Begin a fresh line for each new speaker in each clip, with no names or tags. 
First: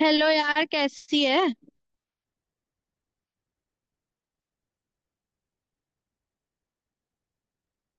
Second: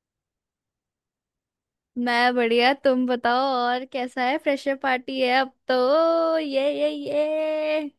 Hello यार, कैसी है।
मैं बढ़िया। तुम बताओ और कैसा है? फ्रेशर पार्टी है अब तो ये।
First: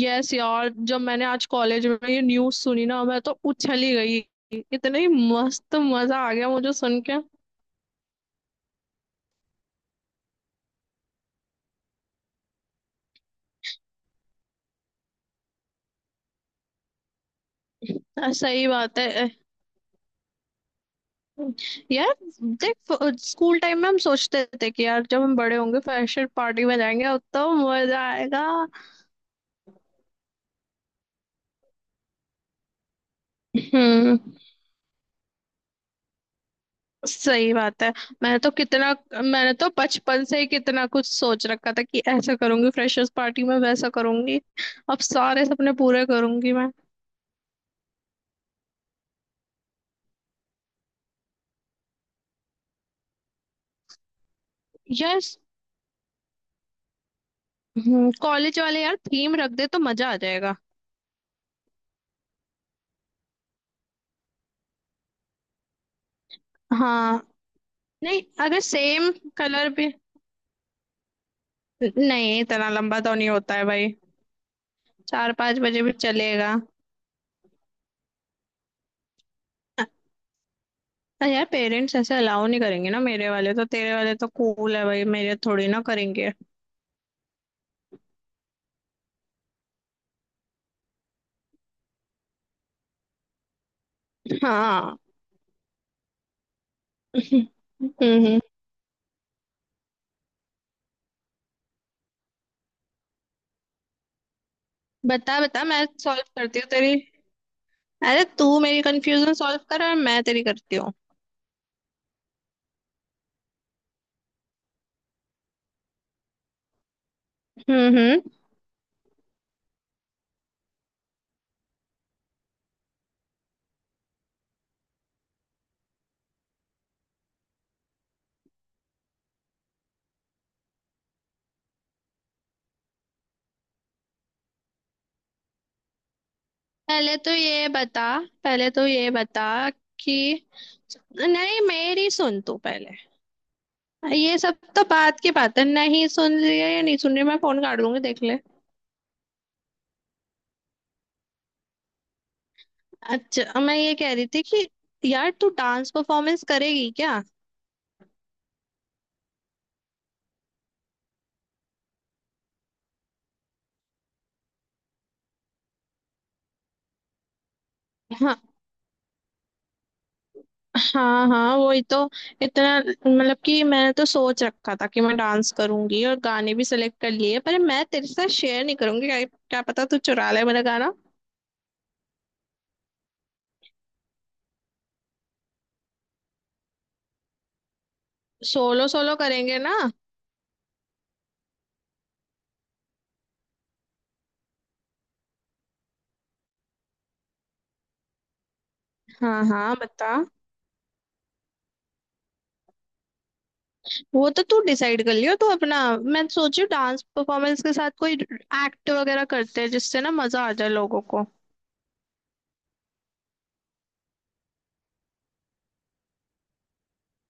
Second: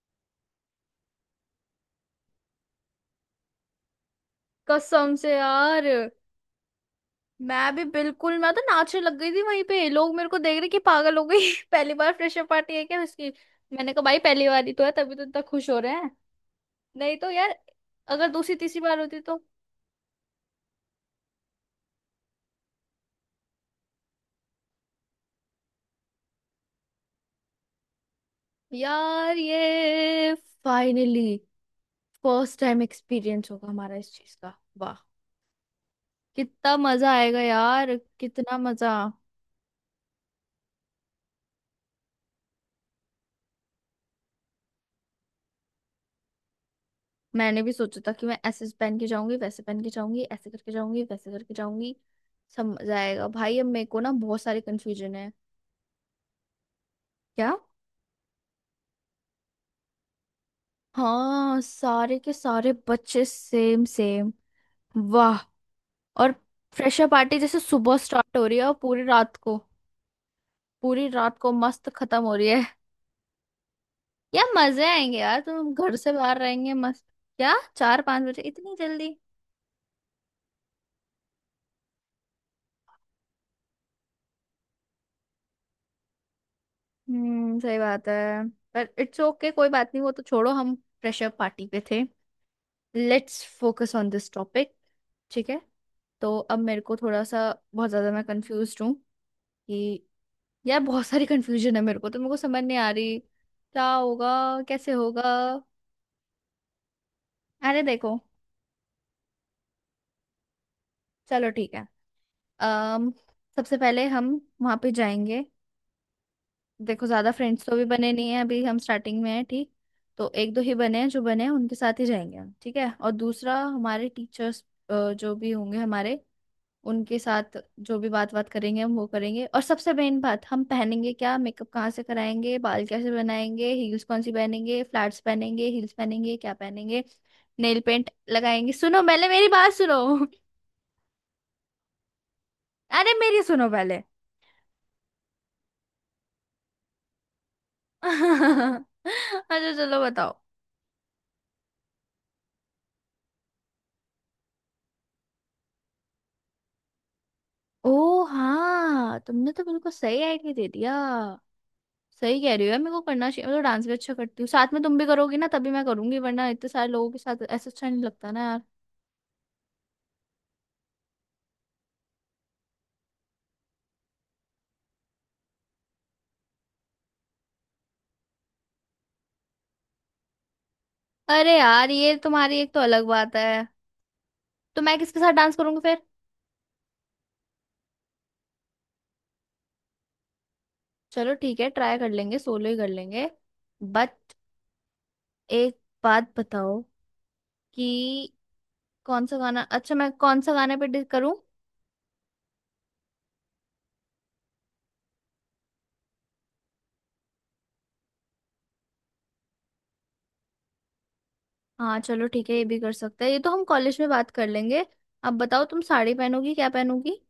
यस यार, जब मैंने आज कॉलेज में ये न्यूज़ सुनी ना, मैं तो उछल ही गई। इतनी
कसम से
मस्त,
यार।
मजा आ गया मुझे सुन के।
मैं भी बिल्कुल, मैं तो नाचने लग गई थी वहीं पे। लोग मेरे को देख रहे कि पागल हो गई। पहली बार फ्रेशर पार्टी है क्या इसकी। मैंने कहा भाई पहली बार ही तो है, तभी तो इतना खुश हो रहे हैं। नहीं तो यार, अगर दूसरी
सही
तीसरी
बात
बार
है।
होती तो।
यार, देख। स्कूल टाइम में हम सोचते थे कि यार, जब हम बड़े होंगे फ्रेशर पार्टी में जाएंगे अब तो मजा आएगा।
यार ये, फाइनली फर्स्ट टाइम एक्सपीरियंस होगा हमारा इस
हम्म।
चीज का। वाह, कितना मजा आएगा
सही बात है।
यार,
मैंने तो
कितना मजा।
कितना मैंने तो बचपन से ही कितना कुछ सोच रखा था कि ऐसा करूंगी फ्रेशर्स पार्टी में, वैसा करूंगी। अब सारे सपने पूरे करूंगी मैं।
मैंने भी सोचा था कि मैं ऐसे पहन के जाऊंगी, वैसे पहन के जाऊंगी, ऐसे करके जाऊंगी, वैसे करके जाऊंगी। समझ आएगा भाई, अब मेरे को ना बहुत सारे कंफ्यूजन
यार,
है। क्या?
कॉलेज वाले यार थीम रख दे तो मजा आ जाएगा।
हाँ, सारे के सारे बच्चे सेम सेम। वाह। और फ्रेशर
हाँ।
पार्टी जैसे सुबह
नहीं,
स्टार्ट हो रही
अगर
है और पूरी
सेम
रात को,
कलर भी।
पूरी रात को मस्त खत्म हो
नहीं,
रही है।
इतना लंबा तो नहीं होता है भाई।
यार मजे आएंगे
चार
यार,
पांच
तुम
बजे भी
घर से बाहर
चलेगा।
रहेंगे मस्त। क्या, चार पांच बजे? इतनी जल्दी?
अरे यार, पेरेंट्स ऐसे अलाउ नहीं करेंगे ना, मेरे वाले तो। तेरे वाले तो कूल है भाई, मेरे थोड़ी ना करेंगे।
हम्म, सही बात है। पर इट्स ओके, कोई बात नहीं, वो तो छोड़ो। हम फ्रेशर पार्टी पे थे, let's focus on this topic.
हाँ।
ठीक है। तो अब मेरे को थोड़ा सा, बहुत ज्यादा मैं
हम्म।
कंफ्यूज हूँ कि, यार बहुत सारी कंफ्यूजन है मेरे को, तो मेरे को समझ नहीं आ रही क्या होगा, कैसे होगा।
बता बता, मैं सॉल्व करती हूँ तेरी।
अरे देखो।
अरे तू मेरी कंफ्यूजन सॉल्व कर और मैं तेरी करती हूँ।
चलो ठीक है। अम सबसे पहले हम वहां पे जाएंगे। देखो, ज्यादा फ्रेंड्स तो भी
हम्म।
बने नहीं
हम्म।
है अभी, हम स्टार्टिंग में हैं, ठीक? तो एक दो ही बने हैं, जो बने हैं उनके साथ ही जाएंगे हम, ठीक है। और दूसरा हमारे टीचर्स जो भी होंगे हमारे, उनके साथ जो भी बात बात करेंगे हम वो करेंगे। और सबसे मेन बात, हम पहनेंगे क्या, मेकअप कहाँ से कराएंगे, बाल कैसे बनाएंगे, हील्स कौन सी पहनेंगे, फ्लैट्स पहनेंगे, हील्स पहनेंगे, क्या पहनेंगे,
पहले तो ये
नेल
बता।
पेंट
पहले
लगाएंगे।
तो
सुनो
ये
पहले
बता
मेरी बात
कि
सुनो।
नहीं, मेरी सुन तू पहले।
अरे मेरी सुनो पहले।
ये सब तो बात की बात है, नहीं सुन रही है या नहीं सुन रही है, मैं फोन काट दूंगी देख ले।
अच्छा चलो बताओ।
अच्छा, मैं ये कह रही थी कि यार तू डांस परफॉर्मेंस करेगी क्या।
ओ हाँ, तुमने तो बिल्कुल सही आइडिया दे दिया। सही कह रही हो यार, मेरे को करना चाहिए। मैं तो डांस भी अच्छा करती हूँ। साथ में तुम भी करोगी ना, तभी मैं करूंगी, वरना इतने सारे लोगों के साथ ऐसा अच्छा नहीं लगता ना
हाँ।
यार।
हाँ हाँ, वही तो। इतना मतलब कि मैंने तो सोच रखा था कि मैं डांस करूंगी और गाने भी सिलेक्ट कर लिए, पर मैं तेरे साथ शेयर नहीं करूंगी क्या, क्या पता तू चुरा ले मेरा गाना।
अरे यार ये तुम्हारी एक तो अलग बात है, तो मैं किसके साथ डांस करूंगी फिर?
सोलो सोलो करेंगे ना।
चलो ठीक है, ट्राई कर लेंगे, सोलो ही कर लेंगे। बट एक बात बताओ कि कौन सा
हाँ
गाना
हाँ,
अच्छा, मैं
बता।
कौन सा करूं?
वो तो तू डिसाइड कर लियो तू अपना। मैं सोची डांस परफॉर्मेंस के साथ कोई एक्ट वगैरह करते हैं जिससे ना मजा आ जाए लोगों को।
हाँ चलो ठीक है, ये भी कर सकते हैं, ये तो हम कॉलेज में बात कर लेंगे। अब बताओ, तुम साड़ी पहनोगी क्या पहनोगी?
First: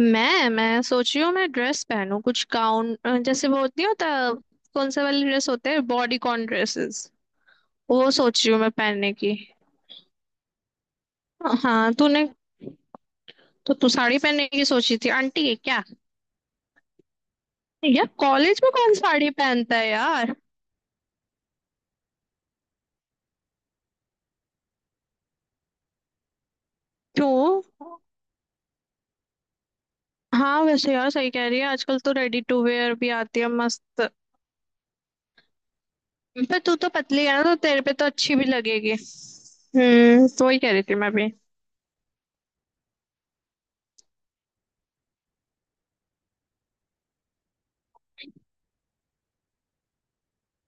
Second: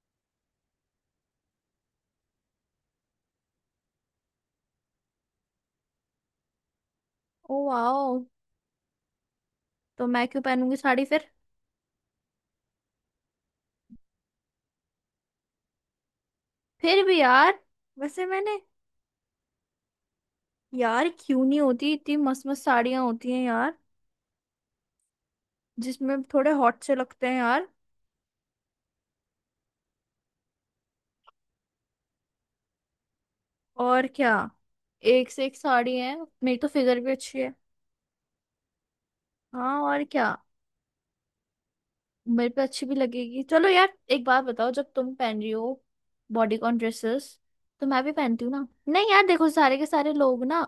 मैं सोची हूँ मैं ड्रेस पहनूं, कुछ गाउन जैसे, वो होती, नहीं होता, कौन से वाली ड्रेस होते हैं, बॉडी कॉन ड्रेसेस।
ओ
वो
वाओ।
सोची हूँ मैं पहनने की।
तो मैं क्यों पहनूंगी साड़ी फिर?
हाँ। तूने तो तू साड़ी पहनने की सोची थी, आंटी है क्या।
फिर भी यार,
यार
वैसे मैंने,
कॉलेज में कौन साड़ी पहनता है यार।
यार क्यों नहीं? होती इतनी मस्त मस्त साड़ियां होती हैं यार, जिसमें थोड़े हॉट से लगते हैं
क्यों।
यार।
हाँ वैसे यार, सही कह रही है। आजकल तो रेडी टू वेयर भी आती है
और
मस्त।
क्या, एक से एक साड़ी है। मेरी
पर
तो
तू तो
फिगर भी
पतली है
अच्छी
ना,
है।
तो तेरे पे तो अच्छी भी लगेगी,
हाँ और क्या,
तो वही कह रही थी मैं भी।
मेरे पे अच्छी भी लगेगी। चलो यार, एक बात बताओ, जब तुम पहन रही हो बॉडीकॉन ड्रेसेस, तो मैं भी पहनती हूँ ना? नहीं यार, देखो सारे के सारे लोग ना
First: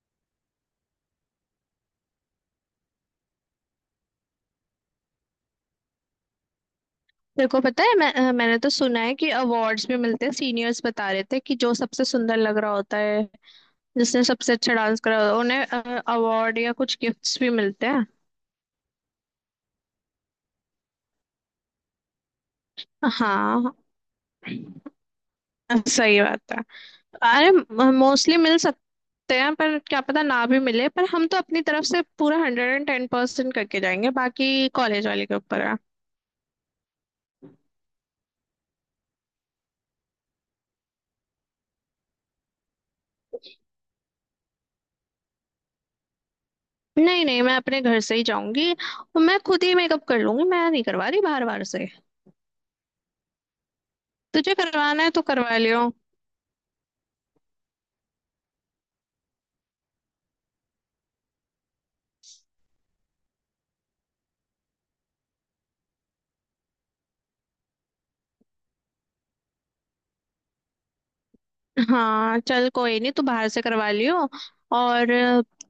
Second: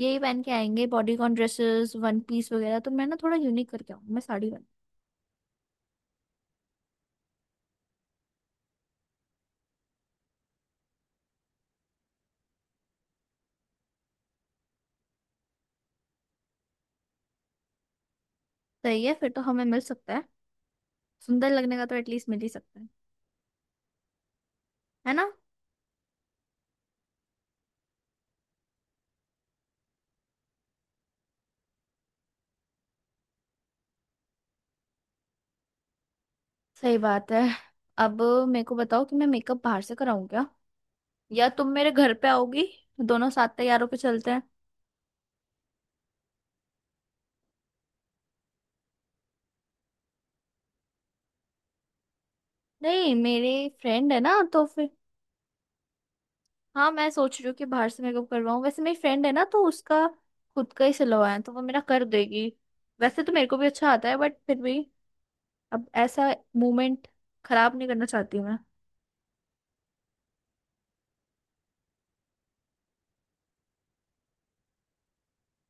यही पहन के आएंगे, बॉडीकॉन ड्रेसेस, वन पीस वगैरह। तो मैं ना थोड़ा यूनिक करके आऊँ, मैं साड़ी पहन।
तेरे को पता है, मैंने तो सुना है कि अवार्ड्स भी मिलते हैं। सीनियर्स बता रहे थे कि जो सबसे सुंदर लग रहा होता है, जिसने सबसे अच्छा डांस करा होता है, उन्हें अवार्ड या कुछ गिफ्ट्स भी मिलते हैं।
सही है, फिर तो हमें मिल सकता है। सुंदर लगने का तो एटलीस्ट मिल ही सकता है।
हाँ,
है ना?
सही बात है। अरे मोस्टली मिल सकते हैं, पर क्या पता ना भी मिले, पर हम तो अपनी तरफ से पूरा 110% करके जाएंगे, बाकी कॉलेज वाले के ऊपर है।
सही बात है। अब मेरे को बताओ कि मैं मेकअप बाहर से कराऊँ क्या, या तुम मेरे घर पे आओगी, दोनों साथ तैयारों पे चलते हैं।
नहीं नहीं, मैं अपने घर से ही जाऊंगी और मैं खुद ही मेकअप कर लूंगी, मैं नहीं करवा रही बाहर। बाहर से
नहीं मेरे फ्रेंड है ना
तुझे
तो फिर।
करवाना है तो करवा लियो।
हाँ मैं सोच रही हूँ कि बाहर से मेकअप करवाऊँ। वैसे मेरी फ्रेंड है ना तो उसका खुद का ही सिलवाया है, तो वो मेरा कर देगी। वैसे तो मेरे को भी अच्छा आता है, बट फिर भी, अब ऐसा मोमेंट खराब नहीं करना चाहती मैं।
हाँ चल, कोई नहीं, तू बाहर से करवा लियो। और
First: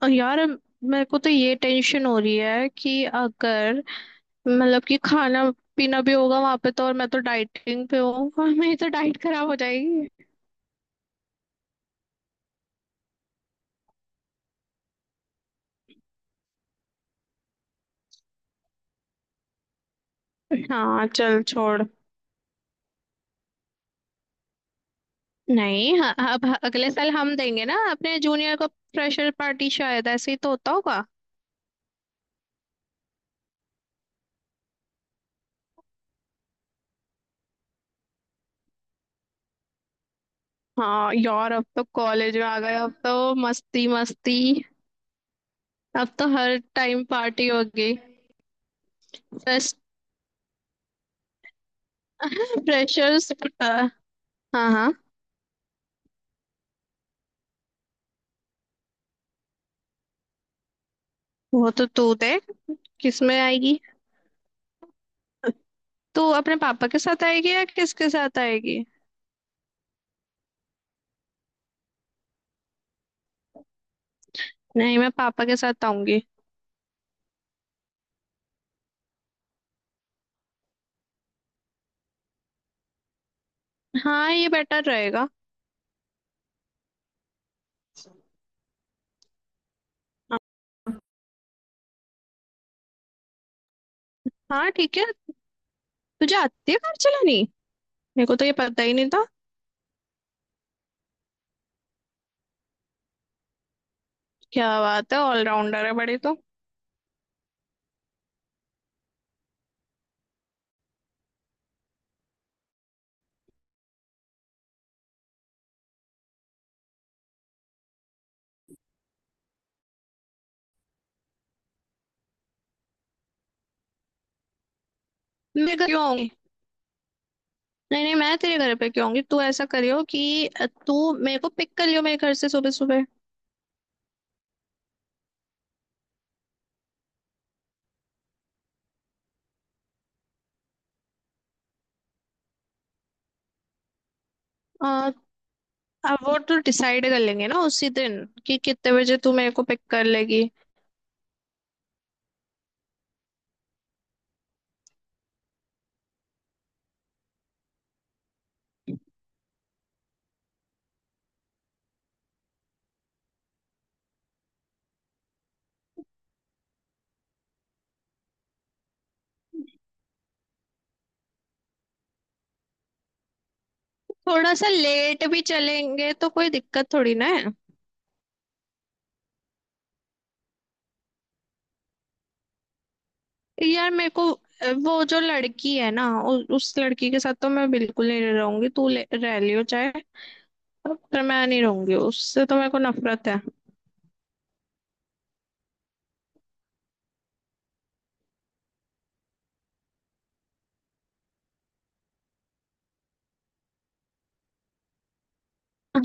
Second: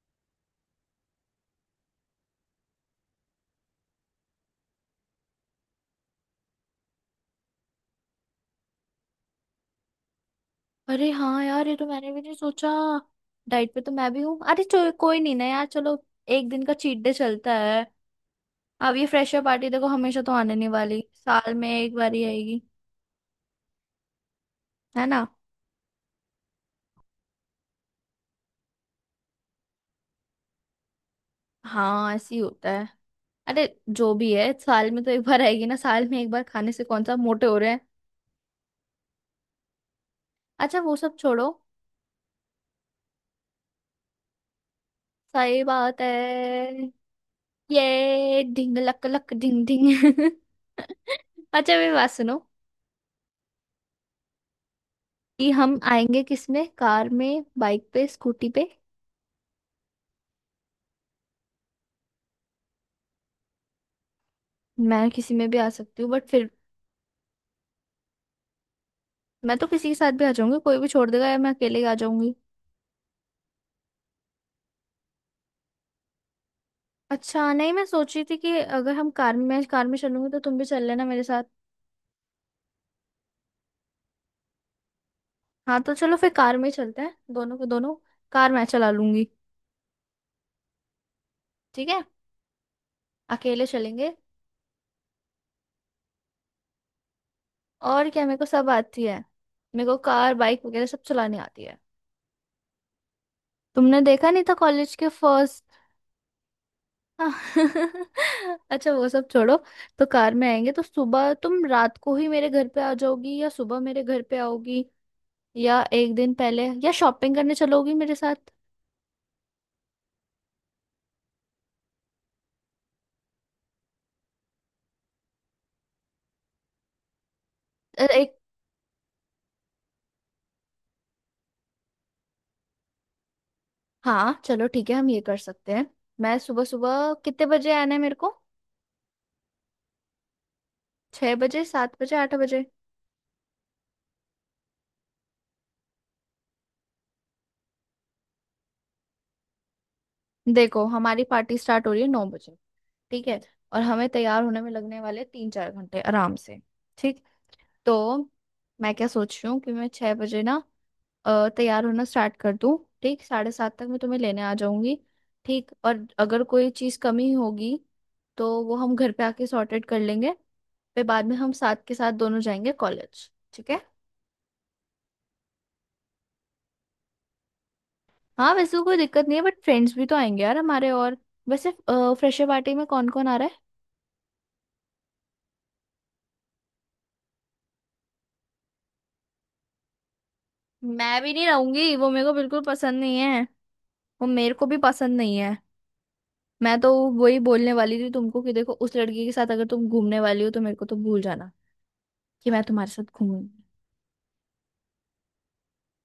यार, मेरे को तो ये टेंशन हो रही है कि अगर, मतलब कि खाना पीना भी होगा वहां पे तो, और मैं तो डाइटिंग पे हूँ और मेरी तो डाइट खराब हो जाएगी।
अरे हाँ यार, ये तो मैंने भी नहीं सोचा। डाइट पे तो मैं भी हूँ। अरे चलो कोई नहीं ना यार, चलो एक दिन का चीट डे चलता है। अब ये फ्रेशर पार्टी देखो, हमेशा तो आने नहीं वाली,
हाँ चल
साल में
छोड़।
एक बार ही आएगी, है ना।
नहीं, हाँ, अब अगले साल हम देंगे ना अपने जूनियर को फ्रेशर पार्टी, शायद ऐसे ही तो होता होगा।
हाँ ऐसे ही होता है। अरे जो भी है, साल में तो एक बार आएगी ना, साल में एक बार खाने से कौन सा मोटे हो रहे हैं। अच्छा वो
हाँ
सब छोड़ो।
यार, अब तो कॉलेज में आ गए, अब तो मस्ती मस्ती।
सही बात है।
अब तो हर टाइम पार्टी होगी।
ये ढिंग लक लक ढिंग
फ्रेश
ढिंग। अच्छा मेरी बात सुनो
फ्रेशर्स हाँ। हाँ।
कि हम आएंगे किस में, कार में, बाइक पे, स्कूटी पे?
वो तो तू दे, किसमें आएगी।
मैं किसी में भी आ सकती हूँ
तू
बट फिर।
अपने पापा के साथ आएगी या किसके साथ आएगी।
मैं तो किसी के साथ भी आ जाऊंगी, कोई भी छोड़ देगा, या मैं अकेले ही आ जाऊंगी।
नहीं, मैं पापा के साथ आऊंगी।
अच्छा नहीं, मैं सोच रही थी कि अगर हम कार में, मैं कार में चलूंगी तो तुम भी चल लेना मेरे साथ।
हाँ, ये बेटर रहेगा।
हाँ तो चलो, फिर कार में ही चलते हैं दोनों को दोनों, कार मैं चला लूंगी। ठीक है, अकेले चलेंगे।
हाँ ठीक है। तुझे आती है कार चलानी।
और क्या,
मेरे
मेरे
को
को
तो ये
सब
पता ही
आती
नहीं
है।
था।
मेरे को कार बाइक वगैरह सब चलानी आती है। तुमने देखा नहीं था
क्या
कॉलेज के
बात है,
फर्स्ट।
ऑलराउंडर है बड़ी तो।
अच्छा वो सब छोड़ो। तो कार में आएंगे, तो सुबह तुम रात को ही मेरे घर पे आ जाओगी, या सुबह मेरे घर पे आओगी, या एक दिन पहले, या शॉपिंग करने चलोगी मेरे साथ?
मैं क्यों आऊंगी।
अ,
नहीं नहीं,
एक
मैं तेरे घर पे क्यों आऊंगी। तू ऐसा करियो कि तू मेरे को पिक कर लियो मेरे घर से सुबह सुबह।
हाँ चलो ठीक है, हम ये कर सकते हैं। मैं सुबह सुबह कितने बजे आना है मेरे को, छह बजे, सात बजे, आठ बजे?
अ, अब वो तो डिसाइड कर लेंगे ना उसी दिन कि कितने बजे तू मेरे को पिक कर लेगी।
देखो हमारी पार्टी स्टार्ट हो रही है नौ बजे, ठीक है? और हमें तैयार होने में लगने वाले तीन चार घंटे आराम से, ठीक? तो मैं क्या सोच रही हूँ कि मैं छह बजे ना, तैयार होना स्टार्ट कर दूँ, ठीक? साढ़े सात तक मैं तुम्हें लेने आ जाऊंगी, ठीक। और अगर कोई चीज़ कमी होगी तो वो हम घर पे आके सॉर्ट आउट कर लेंगे। फिर बाद में हम साथ के साथ दोनों जाएंगे कॉलेज, ठीक है?
थोड़ा सा लेट भी चलेंगे तो कोई दिक्कत थोड़ी ना है।
हाँ वैसे तो कोई दिक्कत नहीं है, बट फ्रेंड्स भी तो आएंगे यार हमारे। और वैसे फ्रेशर पार्टी में कौन कौन आ रहा है?
यार, मेरे को वो जो लड़की है ना, उस लड़की के साथ तो मैं बिल्कुल नहीं रहूंगी, तू रह लियो चाहे।
मैं
पर
भी नहीं
मैं नहीं
रहूंगी,
रहूंगी,
वो मेरे को
उससे तो
बिल्कुल
मेरे को
पसंद नहीं
नफरत
है।
है।
वो मेरे को भी पसंद नहीं है। मैं तो वही बोलने वाली थी तुमको कि देखो उस लड़की के साथ अगर तुम घूमने वाली हो तो मेरे को तो भूल जाना कि मैं तुम्हारे साथ घूमूंगी।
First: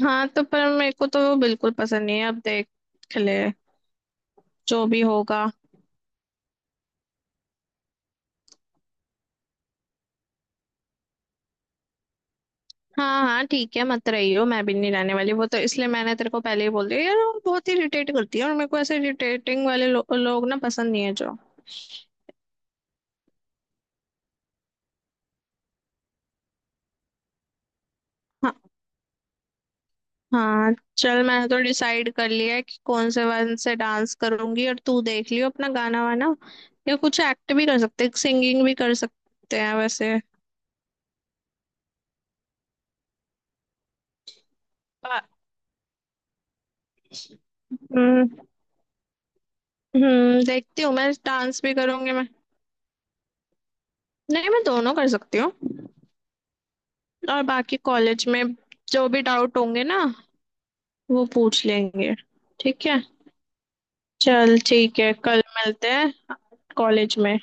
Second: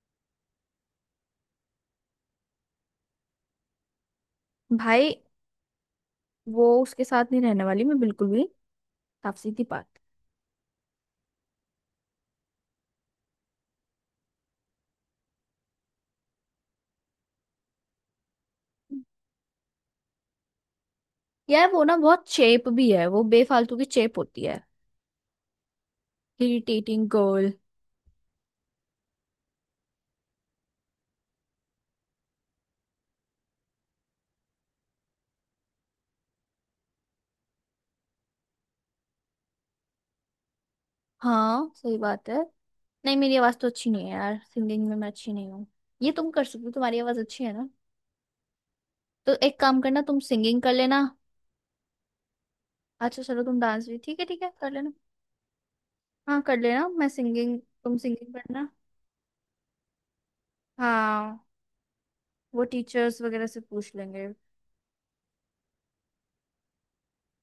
हाँ तो, पर मेरे को तो वो बिल्कुल पसंद नहीं है, अब देख ले, जो भी
भाई
होगा।
वो, उसके साथ नहीं रहने वाली मैं बिल्कुल भी। साफ सीधी बात।
हाँ हाँ ठीक है, मत रही हो, मैं भी नहीं रहने वाली। वो तो इसलिए मैंने तेरे को पहले ही बोल दिया यार, वो बहुत ही इरिटेट करती है और मेरे को ऐसे इरिटेटिंग वाले लोग ना पसंद नहीं है जो।
यार वो ना बहुत चेप भी है, वो बेफालतू की चेप होती है। Irritating girl.
हाँ। हाँ। चल, मैंने तो डिसाइड कर लिया है कि कौन से वन से डांस करूंगी, और तू देख लियो अपना गाना वाना, या कुछ एक्ट भी कर सकते हैं, सिंगिंग भी कर सकते हैं वैसे।
हाँ सही बात है। नहीं मेरी आवाज तो अच्छी नहीं है यार, सिंगिंग में मैं
बा-
अच्छी नहीं हूँ। ये तुम कर सकते हो, तुम्हारी आवाज अच्छी है ना।
हम्म
तो एक काम करना, तुम सिंगिंग कर
देखती हूँ,
लेना।
मैं डांस भी करूंगी मैं।
अच्छा चलो, तुम डांस भी ठीक है ठीक
नहीं,
है,
मैं
कर लेना।
दोनों कर सकती हूँ।
हाँ कर लेना, मैं
और
सिंगिंग,
बाकी
तुम
कॉलेज
सिंगिंग
में
करना।
जो भी डाउट होंगे ना, वो
हाँ
पूछ लेंगे।
वो
ठीक है।
टीचर्स वगैरह से पूछ लेंगे।
चल ठीक है, कल मिलते हैं कॉलेज में।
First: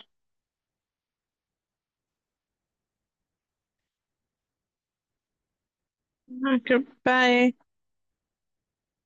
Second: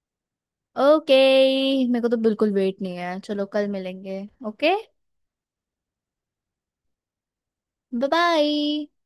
ओके, मेरे को तो बिल्कुल वेट नहीं है, चलो कल मिलेंगे। ओके,
हाँ, बाय।
Bye bye.